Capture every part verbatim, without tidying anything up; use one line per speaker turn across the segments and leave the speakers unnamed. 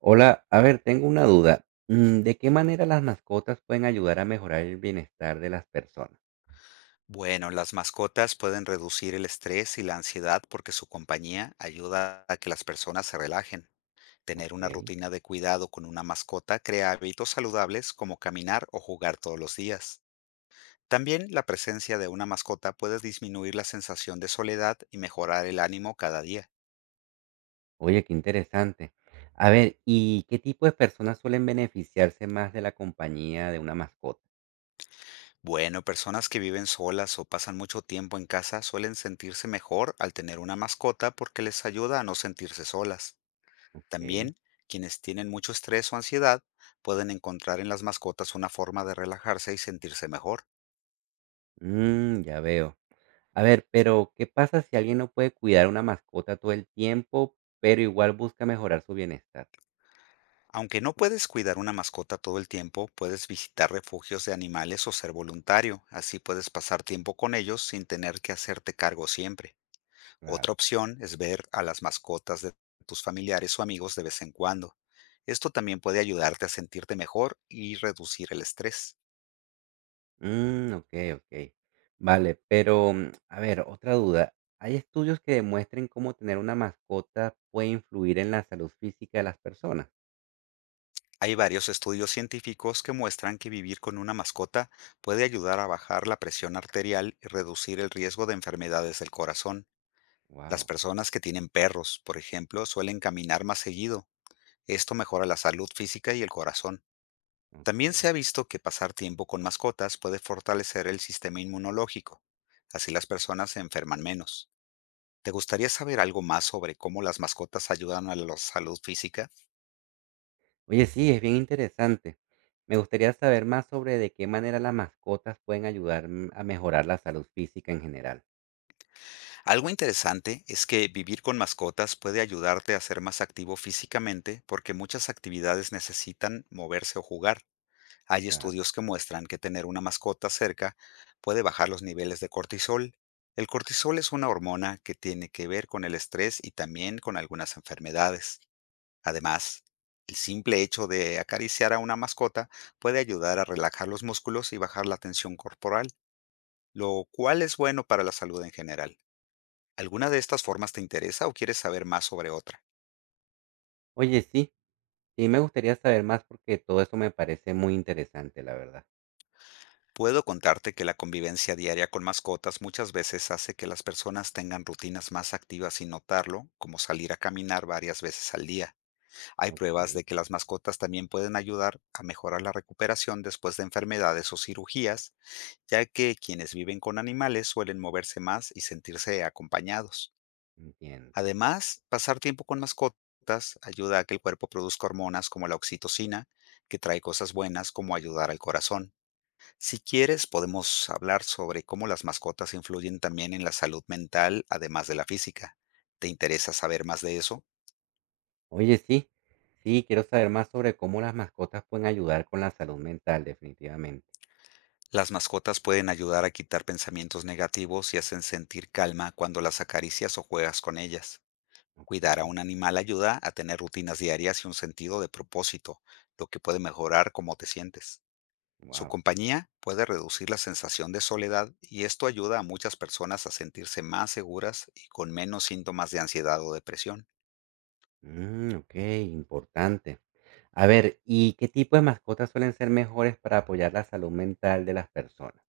Hola, a ver, tengo una duda. Mm, ¿De qué manera las mascotas pueden ayudar a mejorar el bienestar de las personas?
Bueno, las mascotas pueden reducir el estrés y la ansiedad porque su compañía ayuda a que las personas se relajen. Tener una
Ok.
rutina de cuidado con una mascota crea hábitos saludables como caminar o jugar todos los días. También la presencia de una mascota puede disminuir la sensación de soledad y mejorar el ánimo cada día.
Oye, qué interesante. A ver, ¿y qué tipo de personas suelen beneficiarse más de la compañía de una mascota?
Bueno, personas que viven solas o pasan mucho tiempo en casa suelen sentirse mejor al tener una mascota porque les ayuda a no sentirse solas.
Ok.
También, quienes tienen mucho estrés o ansiedad pueden encontrar en las mascotas una forma de relajarse y sentirse mejor.
Mm, ya veo. A ver, pero ¿qué pasa si alguien no puede cuidar una mascota todo el tiempo, pero igual busca mejorar su bienestar?
Aunque no puedes cuidar una mascota todo el tiempo, puedes visitar refugios de animales o ser voluntario. Así puedes pasar tiempo con ellos sin tener que hacerte cargo siempre. Otra
Claro.
opción es ver a las mascotas de tus familiares o amigos de vez en cuando. Esto también puede ayudarte a sentirte mejor y reducir el estrés.
Mm, okey, okey. Vale, pero, mm, a ver, otra duda, ¿hay estudios que demuestren cómo tener una mascota puede influir en la salud física de las personas?
Hay varios estudios científicos que muestran que vivir con una mascota puede ayudar a bajar la presión arterial y reducir el riesgo de enfermedades del corazón. Las
Wow,
personas que tienen perros, por ejemplo, suelen caminar más seguido. Esto mejora la salud física y el corazón. También se
okey.
ha visto que pasar tiempo con mascotas puede fortalecer el sistema inmunológico. Así las personas se enferman menos. ¿Te gustaría saber algo más sobre cómo las mascotas ayudan a la salud física?
Oye, sí, es bien interesante. Me gustaría saber más sobre de qué manera las mascotas pueden ayudar, mm, a mejorar la salud física en general.
Algo interesante es que vivir con mascotas puede ayudarte a ser más activo físicamente porque muchas actividades necesitan moverse o jugar. Hay
Claro.
estudios que muestran que tener una mascota cerca puede bajar los niveles de cortisol. El cortisol es una hormona que tiene que ver con el estrés y también con algunas enfermedades. Además, el simple hecho de acariciar a una mascota puede ayudar a relajar los músculos y bajar la tensión corporal, lo cual es bueno para la salud en general. ¿Alguna de estas formas te interesa o quieres saber más sobre otra?
Oye, sí, sí me gustaría saber más porque todo eso me parece muy interesante, la verdad.
Puedo contarte que la convivencia diaria con mascotas muchas veces hace que las personas tengan rutinas más activas sin notarlo, como salir a caminar varias veces al día. Hay pruebas
Okey,
de que las mascotas también pueden ayudar a mejorar la recuperación después de enfermedades o cirugías, ya que quienes viven con animales suelen moverse más y sentirse acompañados.
entiendo.
Además, pasar tiempo con mascotas ayuda a que el cuerpo produzca hormonas como la oxitocina, que trae cosas buenas como ayudar al corazón. Si quieres, podemos hablar sobre cómo las mascotas influyen también en la salud mental, además de la física. ¿Te interesa saber más de eso?
Oye, sí, sí, quiero saber más sobre cómo las mascotas pueden ayudar con la salud mental, definitivamente.
Las mascotas pueden ayudar a quitar pensamientos negativos y hacen sentir calma cuando las acaricias o juegas con ellas. Cuidar
Ok,
a un animal ayuda a tener rutinas diarias y un sentido de propósito, lo que puede mejorar cómo te sientes. Su
wow.
compañía puede reducir la sensación de soledad y esto ayuda a muchas personas a sentirse más seguras y con menos síntomas de ansiedad o depresión.
Ok, importante. A ver, ¿y qué tipo de mascotas suelen ser mejores para apoyar la salud mental de las personas?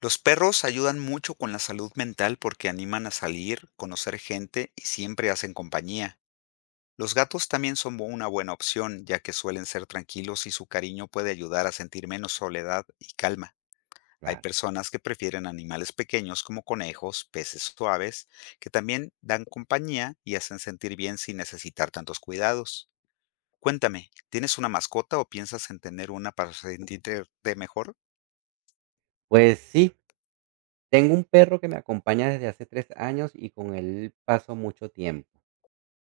Los perros ayudan mucho con la salud mental porque animan a salir, conocer gente y siempre hacen compañía. Los gatos también son bu- una buena opción, ya que suelen ser tranquilos y su cariño puede ayudar a sentir menos soledad y calma. Hay
Claro.
personas que prefieren animales pequeños como conejos, peces o aves, que también dan compañía y hacen sentir bien sin necesitar tantos cuidados. Cuéntame, ¿tienes una mascota o piensas en tener una para sentirte mejor?
Pues sí, tengo un perro que me acompaña desde hace tres años y con él paso mucho tiempo.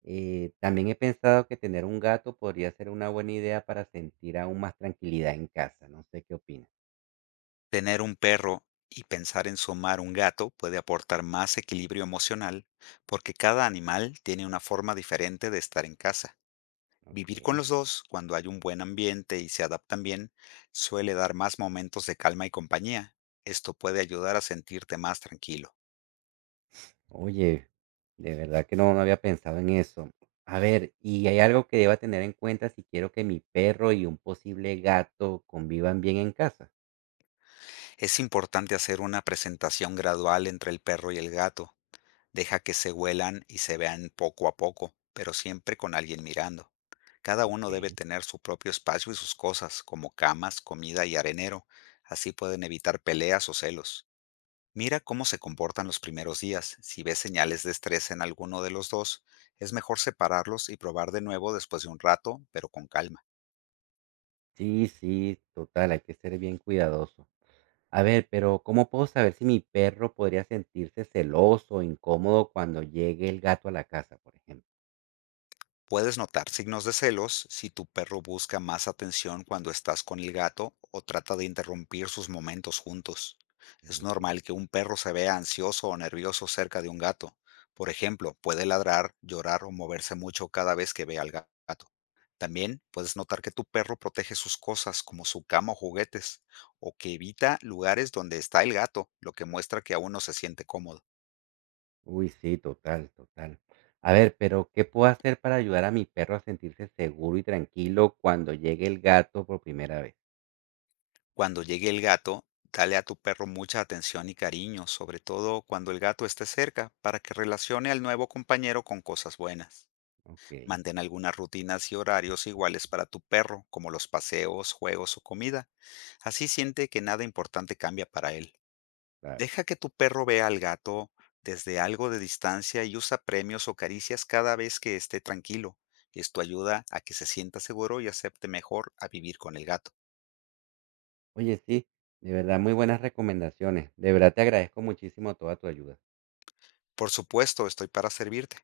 Eh, también he pensado que tener un gato podría ser una buena idea para sentir aún más tranquilidad en casa. No sé qué opinas.
Tener un perro y pensar en sumar un gato puede aportar más equilibrio emocional porque cada animal tiene una forma diferente de estar en casa. Vivir con
Ok.
los dos, cuando hay un buen ambiente y se adaptan bien, suele dar más momentos de calma y compañía. Esto puede ayudar a sentirte más tranquilo.
Oye, de verdad que no, no había pensado en eso. A ver, ¿y hay algo que deba tener en cuenta si quiero que mi perro y un posible gato convivan bien en casa?
Es importante hacer una presentación gradual entre el perro y el gato. Deja que se huelan y se vean poco a poco, pero siempre con alguien mirando. Cada
Ok,
uno debe tener su propio espacio y sus cosas, como camas, comida y arenero. Así pueden evitar peleas o celos. Mira cómo se comportan los primeros días. Si ves señales de estrés en alguno de los dos, es mejor separarlos y probar de nuevo después de un rato, pero con calma.
sí, sí, total, hay que ser bien cuidadoso. A ver, pero ¿cómo puedo saber si mi perro podría sentirse celoso o incómodo cuando llegue el gato a la casa, por ejemplo?
Puedes notar signos de celos si tu perro busca más atención cuando estás con el gato o trata de interrumpir sus momentos juntos. Es normal
Ok.
que un perro se vea ansioso o nervioso cerca de un gato. Por ejemplo, puede ladrar, llorar o moverse mucho cada vez que ve al ga- gato. También puedes notar que tu perro protege sus cosas como su cama o juguetes, o que evita lugares donde está el gato, lo que muestra que aún no se siente cómodo.
Uy, sí, total, total. A ver, pero ¿qué puedo hacer para ayudar a mi perro a sentirse seguro y tranquilo cuando llegue el gato por primera vez?
Cuando llegue el gato, dale a tu perro mucha atención y cariño, sobre todo cuando el gato esté cerca, para que relacione al nuevo compañero con cosas buenas.
Okey,
Mantén algunas rutinas y horarios iguales para tu perro, como los paseos, juegos o comida. Así siente que nada importante cambia para él.
claro.
Deja que tu perro vea al gato desde algo de distancia y usa premios o caricias cada vez que esté tranquilo. Esto ayuda a que se sienta seguro y acepte mejor a vivir con el gato.
Oye, sí, de verdad, muy buenas recomendaciones. De verdad te agradezco muchísimo toda tu ayuda.
Por supuesto, estoy para servirte.